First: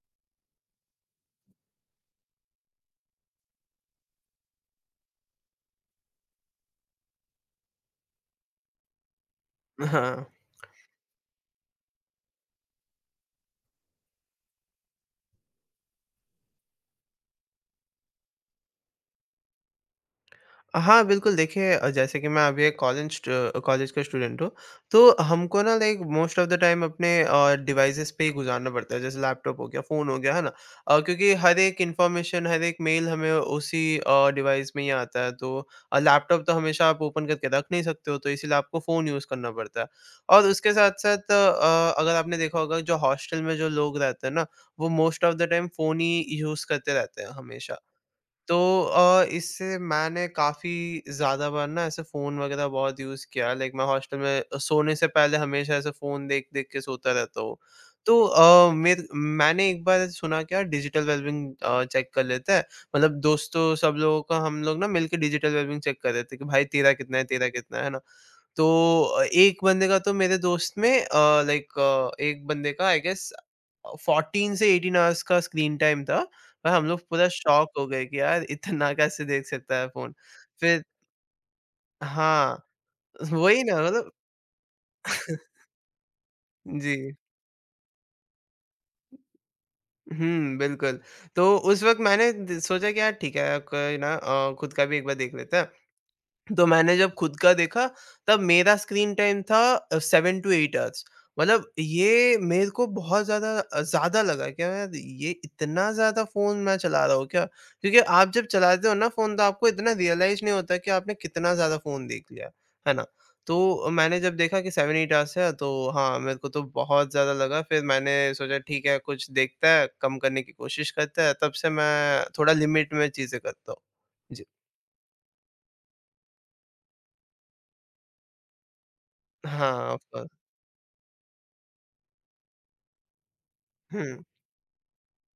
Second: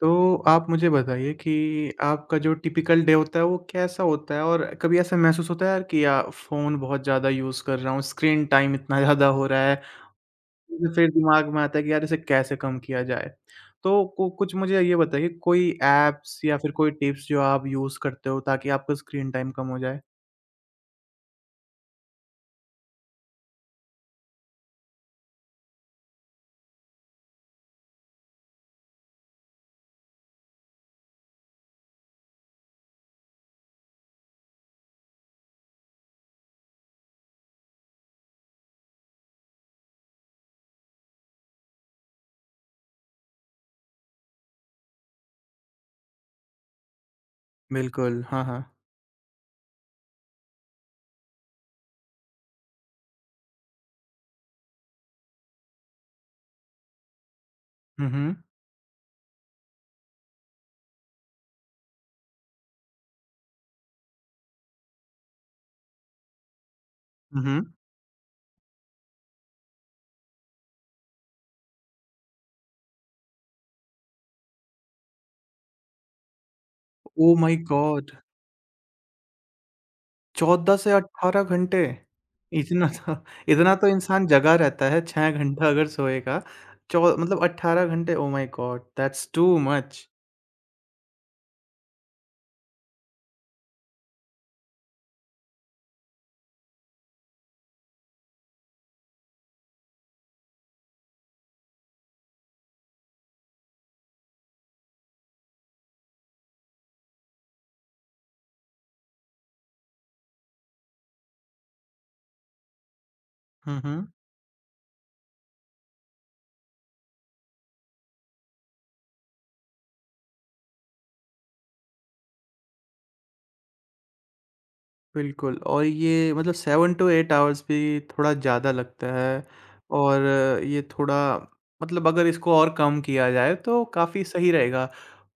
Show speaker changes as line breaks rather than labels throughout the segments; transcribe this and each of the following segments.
तो आप मुझे बताइए कि आपका जो टिपिकल डे होता है वो कैसा होता है? और कभी ऐसा महसूस होता है यार कि या फ़ोन बहुत ज़्यादा यूज़ कर रहा हूँ, स्क्रीन टाइम इतना ज़्यादा हो रहा है,
हाँ।
तो फिर दिमाग में आता है कि यार इसे कैसे कम किया जाए? तो कु कुछ मुझे ये बताइए कोई ऐप्स या फिर कोई टिप्स जो आप यूज़ करते हो ताकि आपका स्क्रीन टाइम कम हो जाए?
हाँ, बिल्कुल देखिए जैसे कि मैं अभी एक कॉलेज का स्टूडेंट हूँ, तो हमको ना like most of the time अपने डिवाइसेज़ पे ही गुज़ारना पड़ता है, जैसे लैपटॉप हो गया, फ़ोन हो गया, है ना? क्योंकि हर एक इन्फॉर्मेशन, हर एक मेल हमें उसी डिवाइस में ही आता है, तो लैपटॉप तो हमेशा आप ओपन करके रख नहीं सकते हो, तो इसीलिए आपको फ़ोन यूज़ करना पड़ता है। और उसके साथ-साथ अगर आपने देखा होगा, जो हॉस्टल में जो लोग रहते हैं ना, वो most of the time phone ही यूज़ करते रहते हैं हमेशा।
बिल्कुल, हाँ,
तो
हाँ।
इससे मैंने काफ़ी ज़्यादा बार ना ऐसे फ़ोन वगैरह बहुत यूज़ किया। लाइक मैं हॉस्टल में सोने से पहले हमेशा ऐसे फ़ोन देख-देख के सोता रहता हूँ।
हुँ,
तो
हुँ।
अ, मेर मैंने एक बार सुना क्या डिजिटल वेल-बीइंग चेक कर लेते हैं। मतलब दोस्तों सब लोगों का हम लोग ना मिलके डिजिटल वेल-बीइंग चेक कर रहे थे कि भाई
हुँ,
तेरा
हुँ।
कितना है ना? तो एक बंदे का तो मेरे दोस्त में लाइक एक बंदे का आई गेस 14 से 18 आवर्स का स्क्रीन टाइम था और हम लोग पूरा
ओह माय
शॉक हो गए
गॉड!
कि यार इतना कैसे देख सकता है फ़ोन।
14
फिर
से 18 घंटे!
हाँ,
इतना तो
वही
इतना
ना
तो
मतलब
इंसान जगा रहता है, 6 घंटा अगर सोएगा,
जी।
चौ मतलब 18 घंटे, oh my god! That's too much.
हुँ, बिल्कुल। तो उस वक़्त मैंने द सोचा कि यार ठीक है, कोई ना खुद का भी एक बार देख लेते हैं। तो मैंने जब खुद का देखा तब मेरा स्क्रीन टाइम था 7 टू 8 आवर्स। मतलब ये मेरे को बहुत ज़्यादा ज़्यादा लगा क्या यार ये इतना ज़्यादा फ़ोन मैं चला रहा हूँ क्या? क्योंकि आप जब चलाते हो ना फ़ोन तो आपको इतना रियलाइज़ नहीं होता कि आपने कितना ज़्यादा फ़ोन देख लिया, है ना?
हुँ,
तो
हुँ।
मैंने जब देखा कि 7-8 आवर्स है तो हाँ, मेरे को तो बहुत ज़्यादा लगा। फिर मैंने सोचा ठीक है कुछ देखता है, कम करने की कोशिश करता है, तब से मैं थोड़ा लिमिट में चीज़ें करता हूँ। जी।
बिल्कुल। और ये मतलब 7 टू 8 आवर्स भी थोड़ा ज़्यादा लगता है
हाँ, ऑफ
और
कोर्स।
ये थोड़ा मतलब अगर इसको और कम किया जाए तो
हुँ।
काफ़ी सही रहेगा।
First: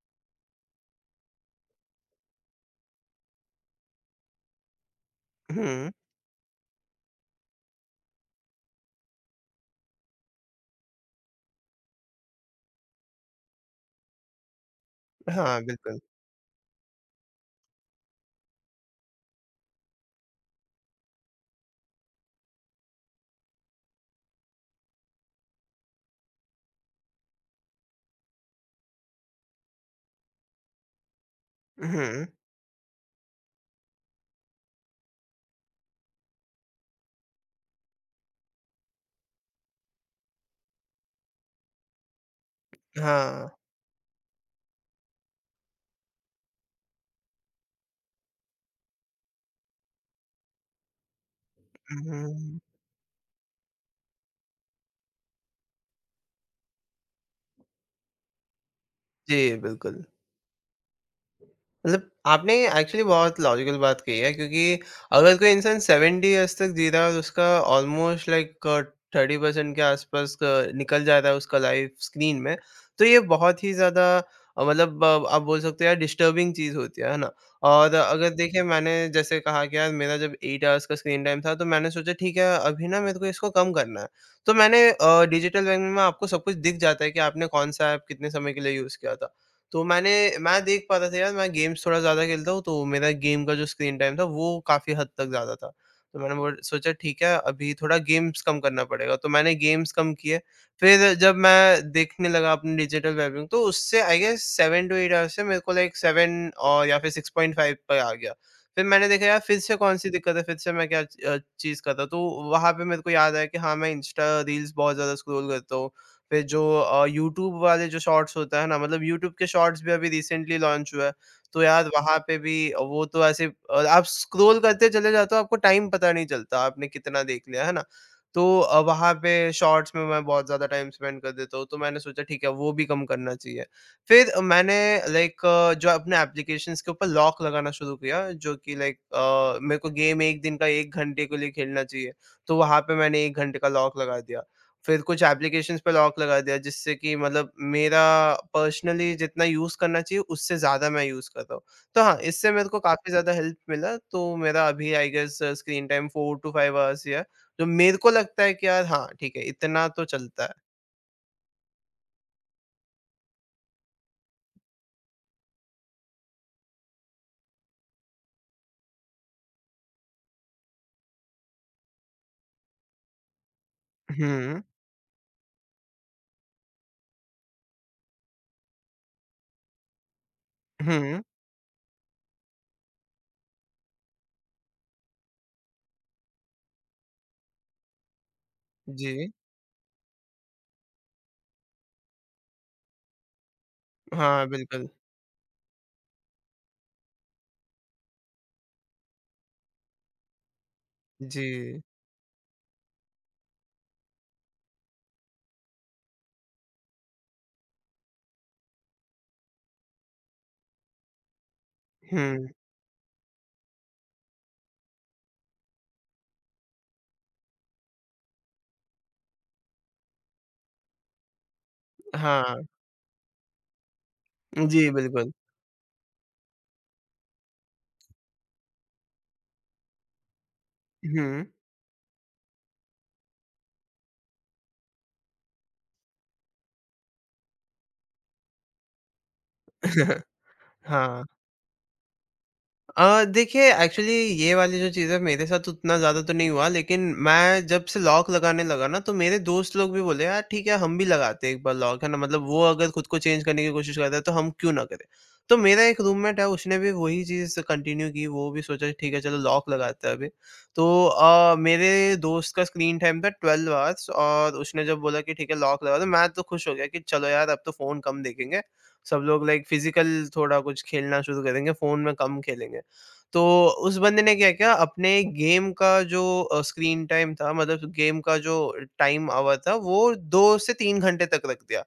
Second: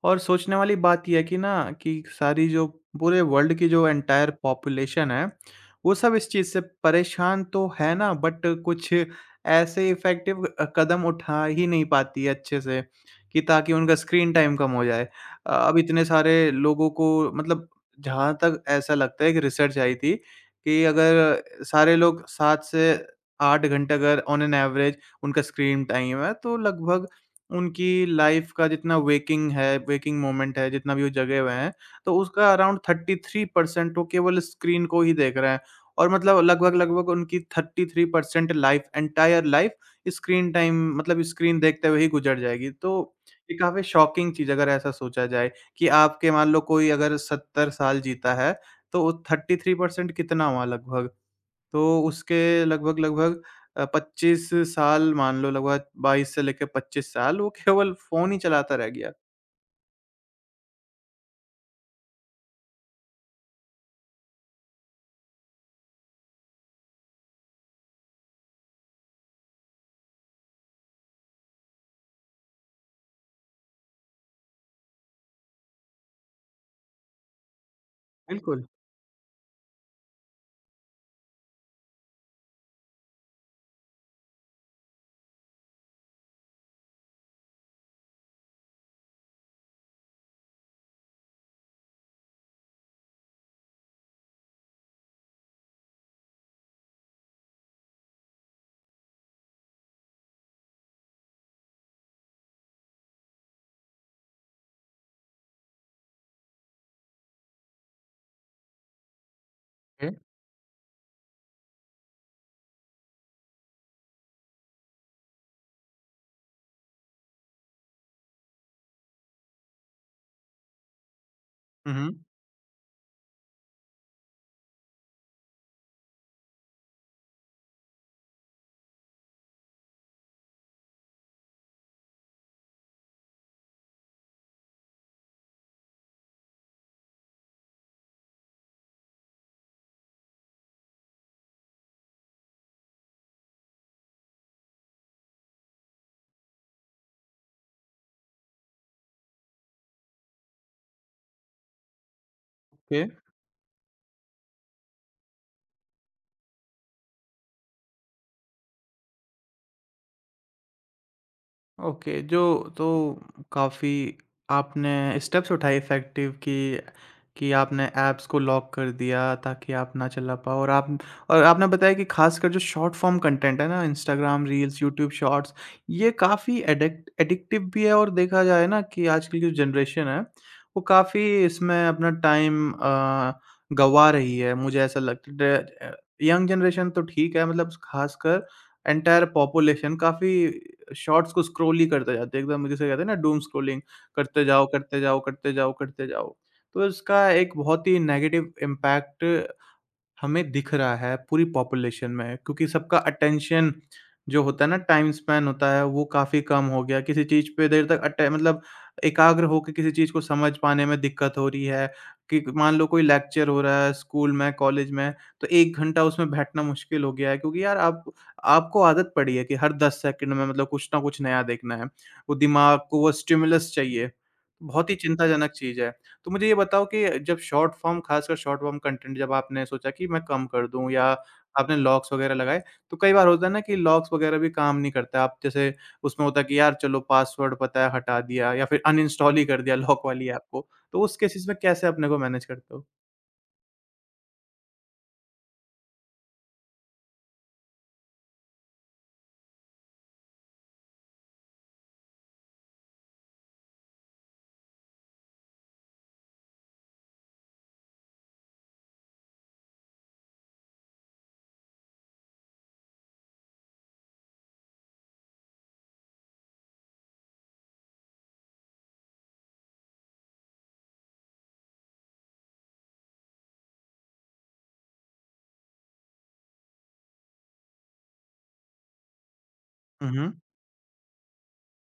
और सोचने वाली बात ये है कि ना कि सारी जो पूरे वर्ल्ड की जो एंटायर पॉपुलेशन है,
हुँ,
वो सब इस चीज़ से परेशान तो है ना, बट कुछ ऐसे इफ़ेक्टिव कदम उठा ही नहीं पाती है अच्छे से कि ताकि उनका स्क्रीन टाइम कम हो जाए। अ,
हाँ,
अब
बिल्कुल।
इतने सारे लोगों को मतलब जहाँ तक ऐसा लगता है कि रिसर्च आई थी कि अगर सारे लोग 7 से 8 घंटे अगर ऑन एन एवरेज उनका स्क्रीन टाइम है, तो लगभग उनकी लाइफ़ का जितना वेकिंग है वेकिंग मोमेंट है, जितना भी वो जगे हुए हैं, तो
हुँ,
उसका अराउंड 33% वो केवल स्क्रीन को ही देख रहे हैं और मतलब लगभग-लगभग उनकी 33% life entire life screen time मतलब स्क्रीन देखते हुए ही गुज़र जाएगी। तो
हाँ,
ये काफ़ी शॉकिंग चीज़ अगर ऐसा सोचा जाए। कि आपके मान लो कोई अगर 70 साल जीता है, तो 33% कितना हुआ लगभग? तो
हुँ, हुँ, हुँ।
उसके लगभग-लगभग 25 साल मान लो लगभग 22 से लेके 25 साल वो केवल फ़ोन ही चलाता रह गया।
जी, बिल्कुल। मतलब आपने एक्चुअली बहुत लॉजिकल बात कही है क्योंकि अगर कोई इंसान 70 इयर्स तक जी रहा है और उसका ऑलमोस्ट लाइक 30% के आसपास का निकल जा रहा है उसका लाइफ स्क्रीन में, तो ये बहुत ही ज़्यादा अ, मतलब अ, आप बोल सकते हो यार डिस्टर्बिंग चीज़ होती है ना। और अगर देखिए
बिल्कुल।
मैंने जैसे कहा कि यार मेरा जब एट आवर्स का स्क्रीन टाइम था तो मैंने सोचा ठीक है अभी ना मेरे को इसको कम करना है। तो मैंने डिजिटल बैंक में आपको सब कुछ दिख जाता है कि आपने कौन सा ऐप कितने समय के लिए यूज़ किया था, तो मैंने मैं देख पाता था यार मैं गेम्स थोड़ा ज़्यादा खेलता हूँ तो मेरा गेम का जो स्क्रीन टाइम था वो काफ़ी हद तक ज़्यादा था। तो मैंने बोल सोचा ठीक है अभी थोड़ा गेम्स कम करना पड़ेगा तो मैंने गेम्स कम किए। फिर जब मैं देखने लगा अपनी डिजिटल वेलबीइंग तो उससे आई गेस 7 टू 8 आवर्स से मेरे को लाइक 7 और या फिर 6.5 पे आ गया। फिर मैंने देखा यार फिर से कौन-सी
हुँ।
दिक्कत है, फिर से मैं क्या चीज़ करता, तो वहाँ पे मेरे को याद आया कि हाँ, मैं इंस्टा रील्स बहुत ज़्यादा स्क्रॉल करता हूँ। पे जो यूट्यूब वाले जो शॉर्ट्स होता है ना मतलब यूट्यूब के शॉर्ट्स भी अभी रिसेंटली लॉन्च हुआ है। तो यार
हुँ, हुँ।
वहाँ पे भी वो तो ऐसे आप स्क्रॉल करते चले जाते हो आपको टाइम पता नहीं चलता आपने कितना देख लिया, है ना? तो वहाँ पे शॉर्ट्स में मैं बहुत ज़्यादा टाइम स्पेंड कर देता हूँ, तो मैंने सोचा ठीक है वो भी कम करना चाहिए। फिर मैंने लाइक जो अपने एप्लीकेशंस के ऊपर लॉक लगाना शुरू किया जो कि लाइक मेरे को गेम 1 दिन का 1 घंटे के लिए खेलना चाहिए, तो वहाँ पे मैंने 1 घंटे का लॉक लगा दिया। फिर कुछ एप्लीकेशंस पे लॉक लगा दिया जिससे कि मतलब मेरा पर्सनली जितना यूज़ करना चाहिए उससे ज़्यादा मैं यूज़ कर रहा हूँ। तो हाँ, इससे मेरे को काफ़ी ज़्यादा हेल्प मिला तो मेरा अभी I guess screen time 4 to 5 hours ही है। जो मेरे को लगता है कि यार हाँ, ठीक है इतना तो चलता है।
ओके, जो तो काफ़ी आपने स्टेप्स उठाए इफ़ेक्टिव कि आपने ऐप्स को लॉक कर दिया ताकि आप ना चला पाओ। और आप और आपने बताया कि ख़ासकर जो शॉर्ट फ़ॉर्म कंटेंट है ना, इंस्टाग्राम
हुँ,
रील्स, यूट्यूब शॉर्ट्स, ये काफ़ी एडिक्टिव भी है। और देखा जाए ना कि आजकल की जो जनरेशन है, वो
हुँ,
काफ़ी इसमें अपना टाइम गँवा रही है, मुझे ऐसा लगता है। यंग जनरेशन तो ठीक है, मतलब ख़ासकर एंटायर
जी।
पॉपुलेशन काफ़ी शॉर्ट्स को स्क्रॉल ही करते जाते हैं, एकदम जिसे कहते हैं ना डूम स्क्रॉलिंग, करते
हाँ,
जाओ,
बिल्कुल।
करते जाओ, करते जाओ, करते जाओ। तो इसका एक बहुत ही नेगेटिव इम्पैक्ट हमें दिख रहा है पूरी
जी।
पॉपुलेशन में क्योंकि सबका अटेंशन जो होता है ना टाइम स्पैन होता है वो काफ़ी कम हो गया। किसी चीज़ पे देर तक अटे मतलब एकाग्र होके किसी चीज़ को समझ पाने में दिक्कत हो रही है कि
हुँ,
मान लो कोई लेक्चर हो रहा है स्कूल में, कॉलेज में, तो 1 घंटा उसमें बैठना मुश्किल हो गया है क्योंकि यार आप आपको आदत पड़ी है कि हर 10 सेकंड में मतलब कुछ ना कुछ नया देखना है। वो
हाँ।
दिमाग को वो स्टिमुलस चाहिए। बहुत
जी,
ही
बिल्कुल।
चिंताजनक चीज़ है। तो मुझे ये बताओ कि जब शॉर्ट फॉर्म, खासकर शॉर्ट फॉर्म कंटेंट जब आपने सोचा कि मैं कम कर दूँ या
हुँ।
आपने लॉक्स वगैरह लगाए, तो कई बार होता है ना कि लॉक्स वगैरह भी काम नहीं करता। आप जैसे उसमें होता है कि यार चलो पासवर्ड पता है हटा दिया या फिर अनइंस्टॉल ही कर दिया लॉक वाली ऐप को। तो उस
हाँ।
केसेस में कैसे अपने को मैनेज करते हो?
देखिए एक्चुअली ये वाली जो चीज़ है मेरे साथ उतना ज़्यादा तो नहीं हुआ, लेकिन मैं जब से लॉक लगाने लगा ना तो मेरे दोस्त लोग भी बोले यार ठीक है हम भी लगाते हैं एक बार लॉक है ना मतलब वो अगर खुद को चेंज करने की कोशिश करता है तो हम क्यों ना करें। तो मेरा एक रूममेट है उसने भी वही चीज़ कंटिन्यू की, वो भी सोचा ठीक है चलो लॉक लगाते हैं अभी। तो मेरे दोस्त का स्क्रीन टाइम था ट्वेल्व आवर्स और उसने जब बोला कि ठीक है लॉक लगा दो मैं तो खुश हो गया कि चलो यार अब तो फ़ोन कम देखेंगे, सब लोग लाइक फिजिकल थोड़ा कुछ खेलना शुरू करेंगे फ़ोन में कम खेलेंगे। तो उस बंदे ने क्या किया अपने गेम का जो स्क्रीन टाइम था मतलब गेम का जो टाइम आवर था
हुँ,
वो
हुँ।
2 से 3 घंटे तक रख दिया।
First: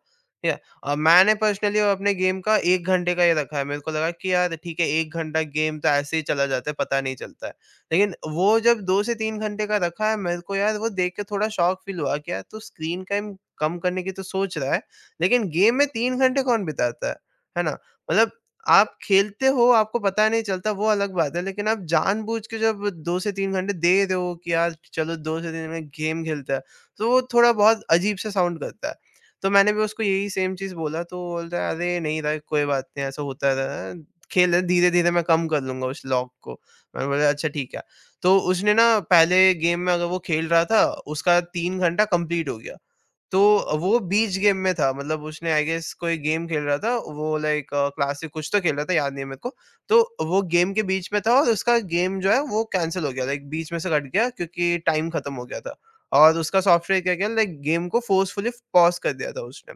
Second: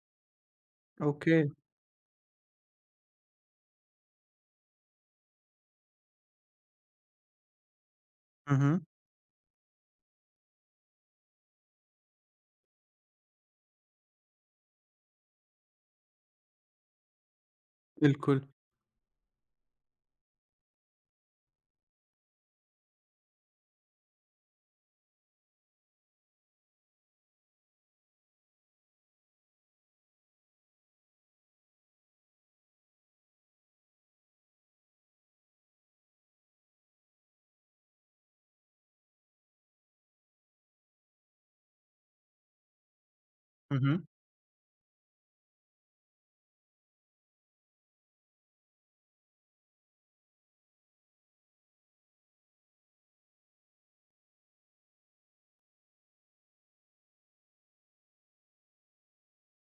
ठीक है? मैंने
ओके।
पर्सनली अपने गेम का 1 घंटे का ही रखा है। मेरे को लगा कि यार ठीक है 1 घंटा गेम तो ऐसे ही चला जाता है पता नहीं चलता है। लेकिन
हुँ,
वो
हुँ।
जब 2 से 3 घंटे का रखा है मेरे को यार वो देख के थोड़ा शॉक फ़ील हुआ कि यार तू स्क्रीन टाइम कम करने की तो सोच रहा है, लेकिन गेम में 3 घंटे कौन बिताता है? है ना? मतलब
बिल्कुल।
आप खेलते हो, आपको पता नहीं चलता वो अलग बात है, लेकिन आप जानबूझ के जब 2 से 3 घंटे दे रहे हो कि यार चलो 2 से 3 में गेम खेलते हैं, तो वो थोड़ा बहुत अजीब सा साउंड करता है। तो मैंने भी उसको यही सेम चीज़ बोला तो वो बोलता है, "अरे! नहीं भाई कोई बात नहीं ऐसा होता रहता है, खेल ले धीरे-धीरे मैं कम कर लूँगा उस लॉक को।" मैंने बोला, "अच्छा ठीक है।" तो उसने ना पहले गेम में अगर वो खेल रहा था, उसका 3 घंटा कंप्लीट हो गया। तो
हुँ, हुँ।
वो बीच गेम में था मतलब उसने आई गेस कोई गेम खेल रहा था वो लाइक क्लासिक कुछ तो खेल रहा था याद नहीं है मेरे को। तो वो गेम के बीच में था और उसका गेम जो है वो कैंसल हो गया लाइक बीच में से कट गया क्योंकि टाइम खत्म हो गया था और उसका सॉफ्टवेयर क्या किया लाइक गेम को फोर्सफुली पॉज़ कर दिया था उसने।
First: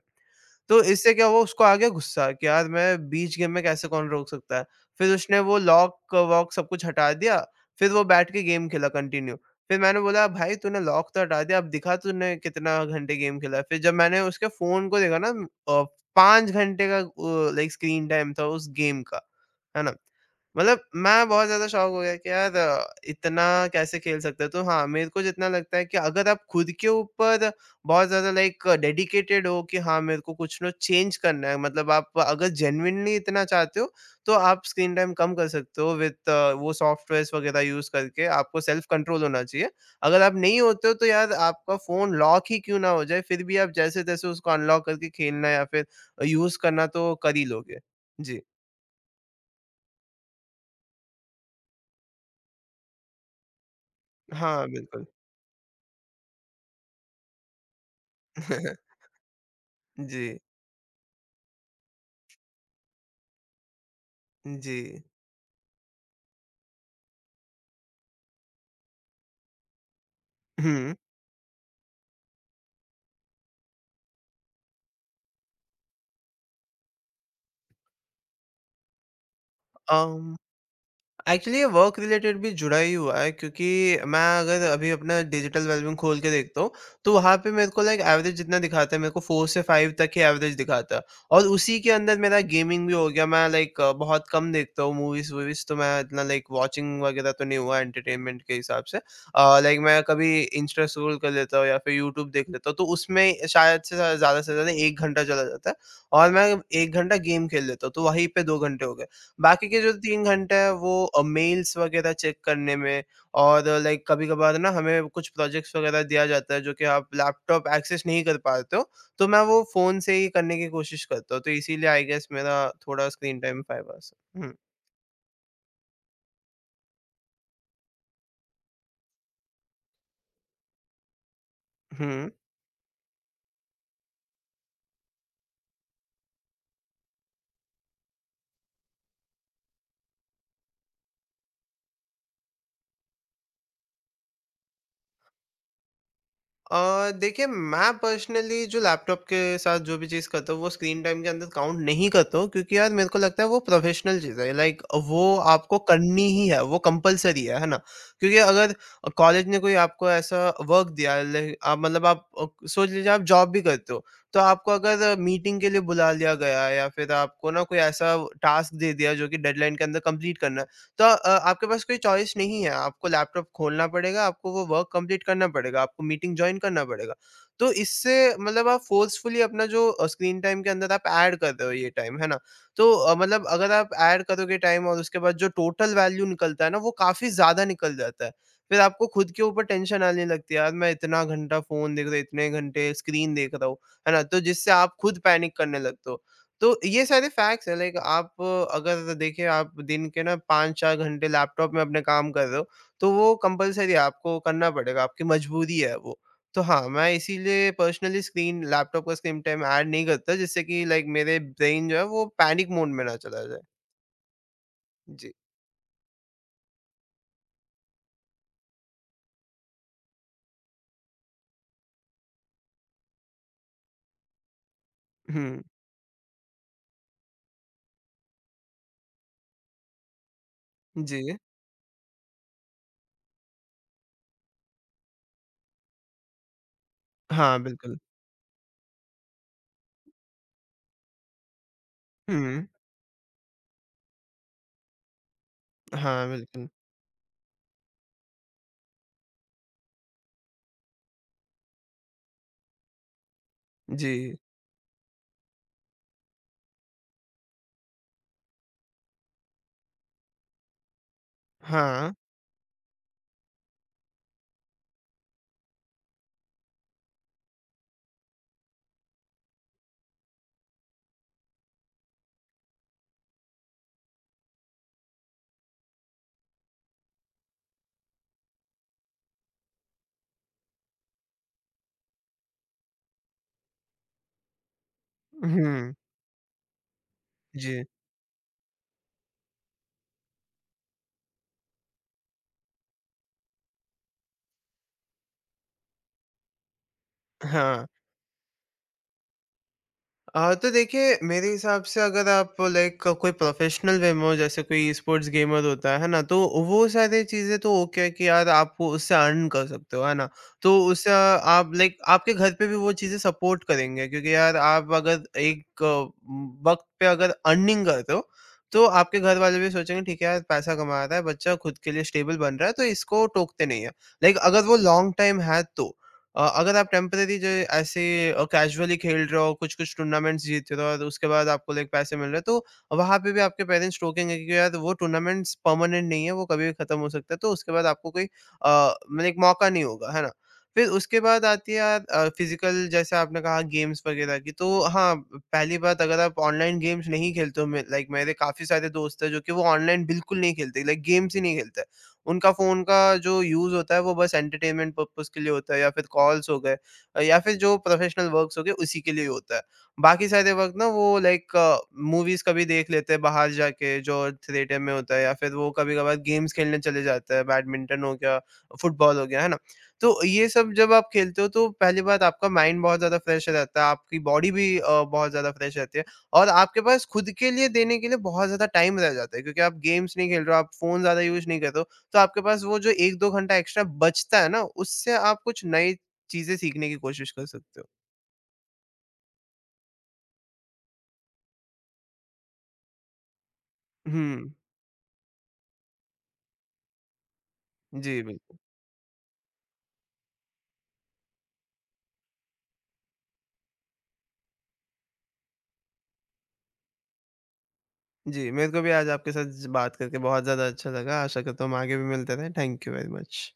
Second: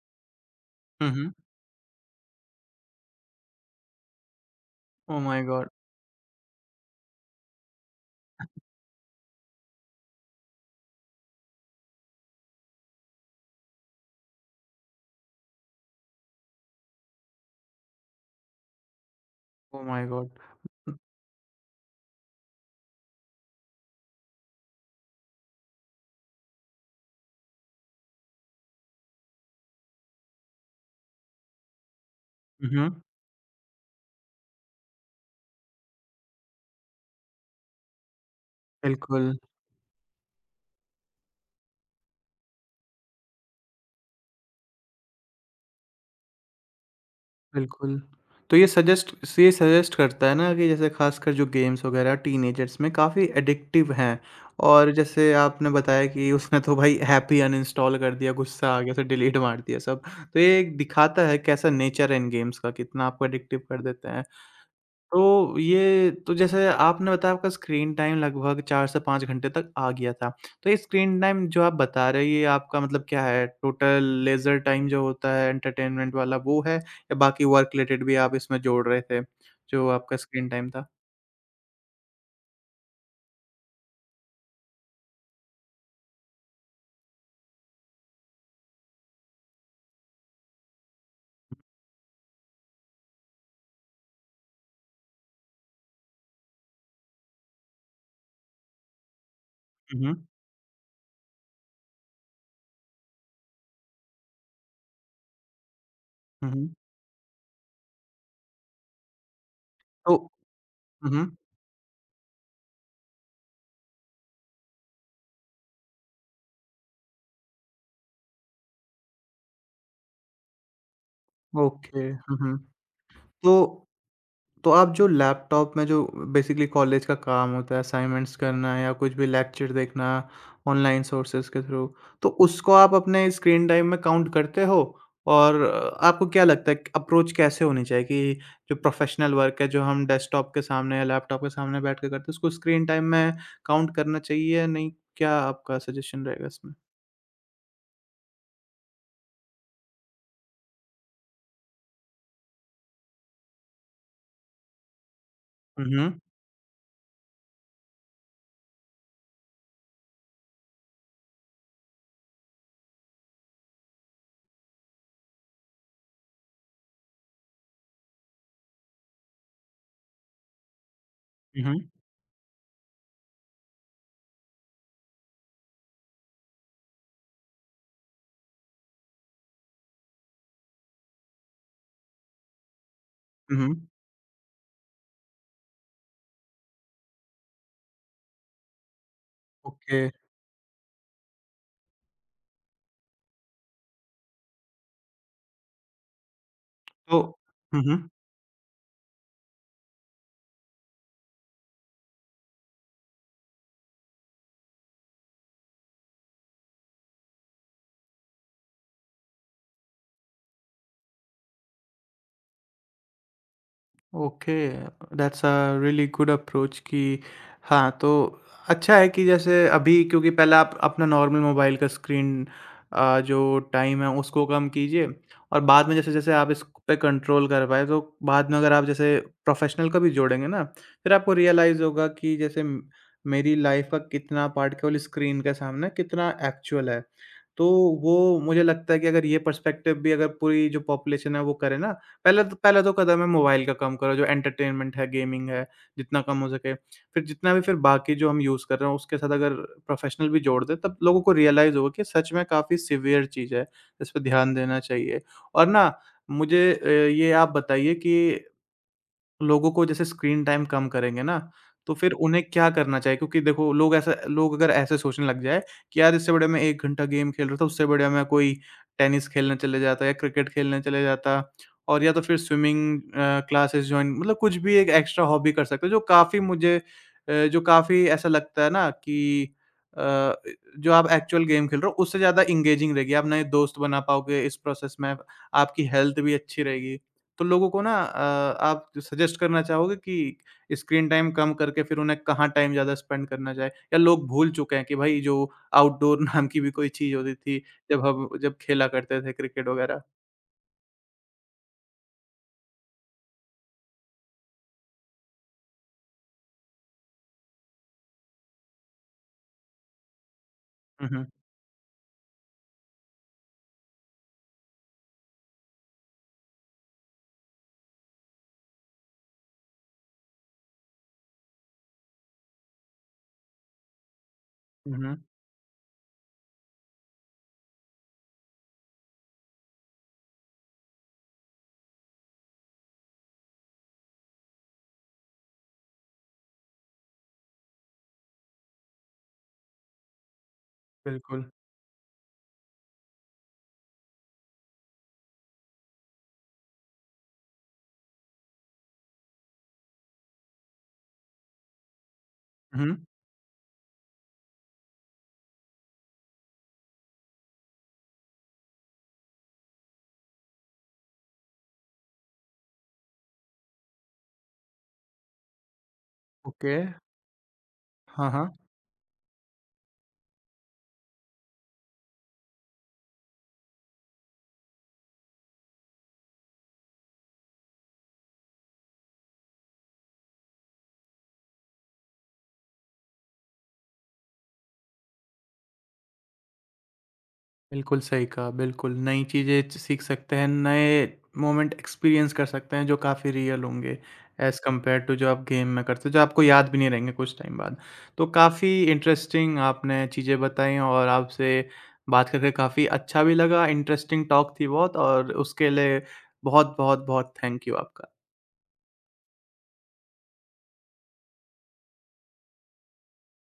तो
हुँ,
इससे क्या
हुँ।
हुआ उसको आ गया गुस्सा कि यार मैं बीच गेम में कैसे कौन रोक सकता है। फिर
ओह
उसने
माय
वो
गॉड!
लॉक वॉक सब कुछ हटा दिया, फिर वो बैठ के गेम खेला कंटिन्यू। फिर मैंने बोला भाई तूने लॉक तो हटा दिया, अब दिखा तूने कितना घंटे गेम खेला है। फिर जब मैंने उसके फ़ोन को देखा ना अ, 5 घंटे का लाइक स्क्रीन टाइम था उस गेम का।
ओह
है ना?
My god!
मतलब मैं बहुत ज़्यादा शॉक हो गया कि यार इतना कैसे खेल सकते हो? तो हाँ, मेरे को जितना लगता है कि अगर आप खुद के ऊपर बहुत ज़्यादा लाइक डेडिकेटेड हो कि हाँ, मेरे को कुछ ना चेंज करना है, मतलब आप अगर
हुँ, हुँ।
जेनुइनली इतना चाहते हो, तो आप स्क्रीन टाइम कम कर सकते हो विथ वो सॉफ्टवेयर्स वगैरह यूज़ करके, आपको सेल्फ कंट्रोल
बिल्कुल।
होना चाहिए। अगर आप नहीं होते हो, तो यार आपका फ़ोन लॉक ही क्यों ना हो जाए, फिर भी आप जैसे-तैसे उसको अनलॉक करके खेलना या फिर यूज़ करना तो कर ही लोगे।
बिल्कुल।
जी।
तो ये सजेस्ट से ये सजेस्ट करता है ना कि जैसे ख़ासकर जो गेम्स वग़ैरह टीनेजर्स में काफ़ी एडिक्टिव हैं।
हाँ,
और
बिल्कुल।
जैसे आपने बताया कि उसने तो भाई ऐप ही अनइंस्टॉल कर दिया, गुस्सा आ गया, उसे डिलीट मार दिया सब।
जी,
तो ये दिखाता है कैसा नेचर है इन गेम्स का, कितना आपको एडिक्टिव कर देते हैं।
जी।
तो ये तो जैसे आपने बताया आपका स्क्रीन टाइम लगभग 4 से 5 घंटे तक आ गया था। तो ये
हुँ।
स्क्रीन टाइम जो आप बता रहे हो ये आपका मतलब क्या है? टोटल लेज़र टाइम जो होता है एंटरटेनमेंट वाला वो है या बाकी वर्क रिलेटेड भी आप इसमें जोड़ रहे थे, जो आपका
अम
स्क्रीन टाइम था?
एक्चुअली ये वर्क रिलेटेड भी जुड़ा ही हुआ है क्योंकि मैं अगर अभी अपना डिजिटल वेलबींग खोल के देखता हूँ तो वहाँ पे मेरे को लाइक एवरेज जितना दिखाता है मेरे को फोर से फाइव तक ही एवरेज दिखाता है और उसी के अंदर मेरा गेमिंग भी हो गया मैं लाइक बहुत कम देखता हूँ मूवीज वूवीज तो मैं इतना लाइक वॉचिंग वगैरह तो नहीं हुआ एंटरटेनमेंट के हिसाब से। लाइक मैं
हुँ, हुँ।
कभी इंस्टा स्क्रॉल कर लेता हूँ या फिर यूट्यूब देख लेता हूँ तो उसमें शायद से ज़्यादा एक घंटा चला जाता है और मैं
हुँ, हुँ।
एक घंटा गेम खेल लेता हूँ तो वहीं पे दो घंटे हो गए, बाकी के जो
तो
3 घंटे हैं वो
हुँ, हुँ।
मेल्स वगैरह चेक करने में और लाइक कभी-कभार ना हमें कुछ प्रोजेक्ट्स वगैरह दिया जाता है जो कि आप लैपटॉप एक्सेस नहीं कर पाते हो, तो मैं वो फ़ोन से ही करने की कोशिश करता हूँ। तो इसीलिए आई
ओके।
गेस
हुँ,
मेरा
हुँ।
थोड़ा स्क्रीन टाइम 5
तो
आवर्स है। हुँ।
तो आप जो लैपटॉप में जो बेसिकली कॉलेज का काम होता है असाइनमेंट्स करना या कुछ भी लेक्चर देखना ऑनलाइन सोर्सेज के थ्रू, तो
हुँ।
उसको आप अपने स्क्रीन टाइम में काउंट करते हो? और आपको क्या लगता है कि अप्रोच कैसे होनी चाहिए कि जो प्रोफ़ेशनल वर्क है जो हम डेस्कटॉप के सामने या लैपटॉप के सामने बैठ के करते हैं उसको स्क्रीन टाइम में काउंट करना चाहिए या नहीं? क्या आपका सजेशन रहेगा इसमें?
देखिए मैं पर्सनली जो लैपटॉप के साथ जो भी चीज़ करता हूँ वो स्क्रीन टाइम के अंदर काउंट नहीं करता हूँ, क्योंकि यार मेरे को लगता है वो प्रोफेशनल चीज़ है। लाइक वो आपको
हुँ, हुँ।
करनी ही है, वो कंपलसरी है ना? क्योंकि अगर कॉलेज ने कोई आपको ऐसा वर्क दिया है, लाइक आप मतलब आप सोच लीजिए आप जॉब भी करते हो, तो आपको अगर मीटिंग के लिए बुला लिया गया या फिर आपको ना कोई ऐसा टास्क दे दिया जो कि डेडलाइन के अंदर कंप्लीट करना है, तो
हुँ,
आपके पास
हुँ।
कोई चॉइस नहीं है, आपको लैपटॉप खोलना पड़ेगा, आपको वो वर्क कंप्लीट करना पड़ेगा, आपको मीटिंग जॉइन करना पड़ेगा। तो इससे मतलब आप फ़ोर्सफुली अपना जो स्क्रीन टाइम के अंदर आप ऐड कर रहे हो ये टाइम, है ना? तो मतलब
हुँ,
अगर
हुँ।
आप ऐड करोगे टाइम और उसके बाद जो टोटल वैल्यू निकलता है ना, वो काफ़ी ज़्यादा निकल जाता है। फिर आपको खुद के ऊपर
ओके,
टेंशन आने लगती है, यार मैं इतना घंटा फ़ोन देख रहा हूँ, इतने घंटे स्क्रीन देख रहा हूँ, है ना? तो जिससे आप खुद पैनिक करने लगते हो। तो ये
तो
सारे फैक्ट्स हैं।
हुँ,
लाइक
हुँ।
आप अगर देखिए आप दिन के ना 5-4 घंटे लैपटॉप में अपने काम कर रहे हो, तो वो कंपल्सरी है, आपको करना पड़ेगा, आपकी मजबूरी है वो। तो हाँ, मैं इसीलिए पर्सनली स्क्रीन लैपटॉप का स्क्रीन टाइम ऐड नहीं करता, जिससे कि लाइक मेरे ब्रेन जो है वो पैनिक मोड में ना चला जाए।
ओके।
जी।
That's a really good approach कि हाँ तो अच्छा है कि जैसे अभी क्योंकि पहले आप अपना नॉर्मल मोबाइल का स्क्रीन जो टाइम है उसको कम कीजिए।
हुँ।
और बाद में जैसे जैसे आप इस पे कंट्रोल कर पाए तो बाद में अगर आप जैसे प्रोफेशनल का भी जोड़ेंगे ना फिर आपको
जी।
रियलाइज़ होगा कि मेरी लाइफ का कितना पार्ट केवल स्क्रीन के सामने कितना एक्चुअल है।
हाँ,
तो
बिल्कुल।
वो मुझे लगता है कि अगर ये पर्सपेक्टिव भी अगर पूरी जो पॉपुलेशन है वो करे ना, पहले तो
हुँ।
पहला तो कदम है मोबाइल का कम करो, जो एंटरटेनमेंट है, गेमिंग है, जितना
हाँ,
कम हो
बिल्कुल।
सके। फिर जितना भी फिर बाकी जो हम यूज़ कर रहे हैं, उसके साथ अगर प्रोफ़ेशनल भी जोड़ दें, तब लोगों को रियलाइज़ होगा कि सच में काफ़ी सीवियर चीज़ है,
जी।
इस पे ध्यान देना चाहिए। और ना मुझे ये आप बताइए कि लोगों को जैसे स्क्रीन टाइम कम करेंगे ना, तो फिर
हाँ।
उन्हें क्या करना चाहिए? क्योंकि देखो लोग ऐसा लोग अगर ऐसे सोचने लग जाए कि यार इससे बढ़िया मैं 1 घंटा गेम खेल रहा था, उससे बढ़िया मैं कोई टेनिस खेलने चले जाता या क्रिकेट खेलने चले जाता और या तो फिर स्विमिंग क्लासेस जॉइन, मतलब कुछ भी एक एक्स्ट्रा हॉबी कर सकते हैं जो काफ़ी मुझे जो काफ़ी ऐसा लगता है ना कि अ, जो आप एक्चुअल गेम खेल रहे हो उससे ज़्यादा एंगेजिंग रहेगी। आप नए दोस्त बना पाओगे इस प्रोसेस में, आपकी
हुँ।
हेल्थ भी अच्छी रहेगी। तो लोगों को
जी।
ना आप सजेस्ट करना चाहोगे कि स्क्रीन टाइम कम करके फिर उन्हें कहाँ टाइम ज़्यादा स्पेंड करना चाहिए? या लोग भूल चुके हैं कि भाई जो आउटडोर नाम की भी कोई चीज़ होती थी,
हाँ।
जब हम जब खेला करते थे क्रिकेट वगैरह?
तो देखिए मेरे हिसाब से अगर आप लाइक कोई प्रोफेशनल वे में हो, जैसे कोई स्पोर्ट्स गेमर होता है ना, तो वो सारी चीज़ें तो ओके है कि यार आप वो उससे अर्न कर सकते हो, है ना? तो
हुँ,
उससे
हुँ।
आप लाइक आपके घर पे भी वो चीज़ें सपोर्ट करेंगे, क्योंकि यार आप अगर एक वक्त पे अगर अर्निंग करते हो, तो आपके घर वाले भी सोचेंगे ठीक है यार पैसा कमा रहा है बच्चा, खुद के लिए स्टेबल बन रहा है, तो इसको टोकते नहीं है। लाइक अगर वो
हुँ,
लॉन्ग
हुँ।
टाइम है तो अगर आप टेम्परेरी जो है ऐसे कैजुअली खेल रहे हो, कुछ-कुछ टूर्नामेंट्स जीत रहे हो और उसके बाद आपको लाइक पैसे मिल रहे हैं, तो वहाँ पे भी आपके पेरेंट्स टोकेंगे कि यार वो टूर्नामेंट्स परमानेंट नहीं है, वो कभी भी खत्म हो सकता है, तो उसके बाद आपको कोई मतलब एक मौका नहीं होगा, है ना? फिर उसके बाद
बिल्कुल।
आती है यार फिज़िकल जैसे आपने कहा गेम्स वगैरह की, तो हाँ, पहली बात अगर आप ऑनलाइन गेम्स नहीं खेलते हो, मे लाइक मेरे काफ़ी सारे दोस्त हैं जो कि वो ऑनलाइन बिल्कुल नहीं खेलते, लाइक गेम्स ही नहीं खेलते। उनका
हुँ,
फ़ोन
हुँ।
का जो यूज़ होता है वो बस एंटरटेनमेंट पर्पज़ के लिए होता है या फिर कॉल्स हो गए, या फिर जो प्रोफ़ेशनल वर्क्स हो गए, उसी के लिए होता है। बाकी सारे वर्क ना वो लाइक मूवीज़ कभी देख लेते हैं बाहर जाके जो थिएटर में होता है, या फिर वो कभी-कभार गेम्स
ओके।
खेलने चले जाते हैं, बैडमिंटन हो
हाँ,
गया,
हाँ।
फुटबॉल हो गया, है ना? तो ये सब जब आप खेलते हो, तो पहली बात आपका माइंड बहुत ज़्यादा फ्रेश रहता है, आपकी बॉडी भी बहुत ज़्यादा फ्रेश रहती है, और आपके पास खुद के लिए देने के लिए बहुत ज़्यादा टाइम रह जाता है, क्योंकि आप गेम्स नहीं खेल रहे हो, आप फ़ोन ज़्यादा यूज़ नहीं कर रहे हो। तो आपके पास वो जो 1-2 घंटा एक्स्ट्रा बचता है ना, उससे आप कुछ नई चीज़ें सीखने की कोशिश कर सकते हो।
बिल्कुल सही कहा, बिल्कुल नई चीज़ें च सीख सकते हैं, नए मोमेंट एक्सपीरियंस कर सकते हैं जो काफ़ी रियल होंगे
हुँ।
एज़ कम्पेयर टू जो आप गेम में करते हो, जो आपको याद भी नहीं रहेंगे कुछ टाइम बाद।
जी,
तो
बिल्कुल।
काफ़ी इंटरेस्टिंग आपने चीज़ें बताई और आपसे बात करके काफ़ी अच्छा भी लगा, इंटरेस्टिंग टॉक थी बहुत और उसके लिए बहुत-बहुत बहुत बहुत थैंक यू आपका।
जी, मेरे को भी आज आपके साथ बात करके बहुत ज़्यादा अच्छा लगा। आशा करता हूँ हम आगे भी मिलते रहें। Thank you very much.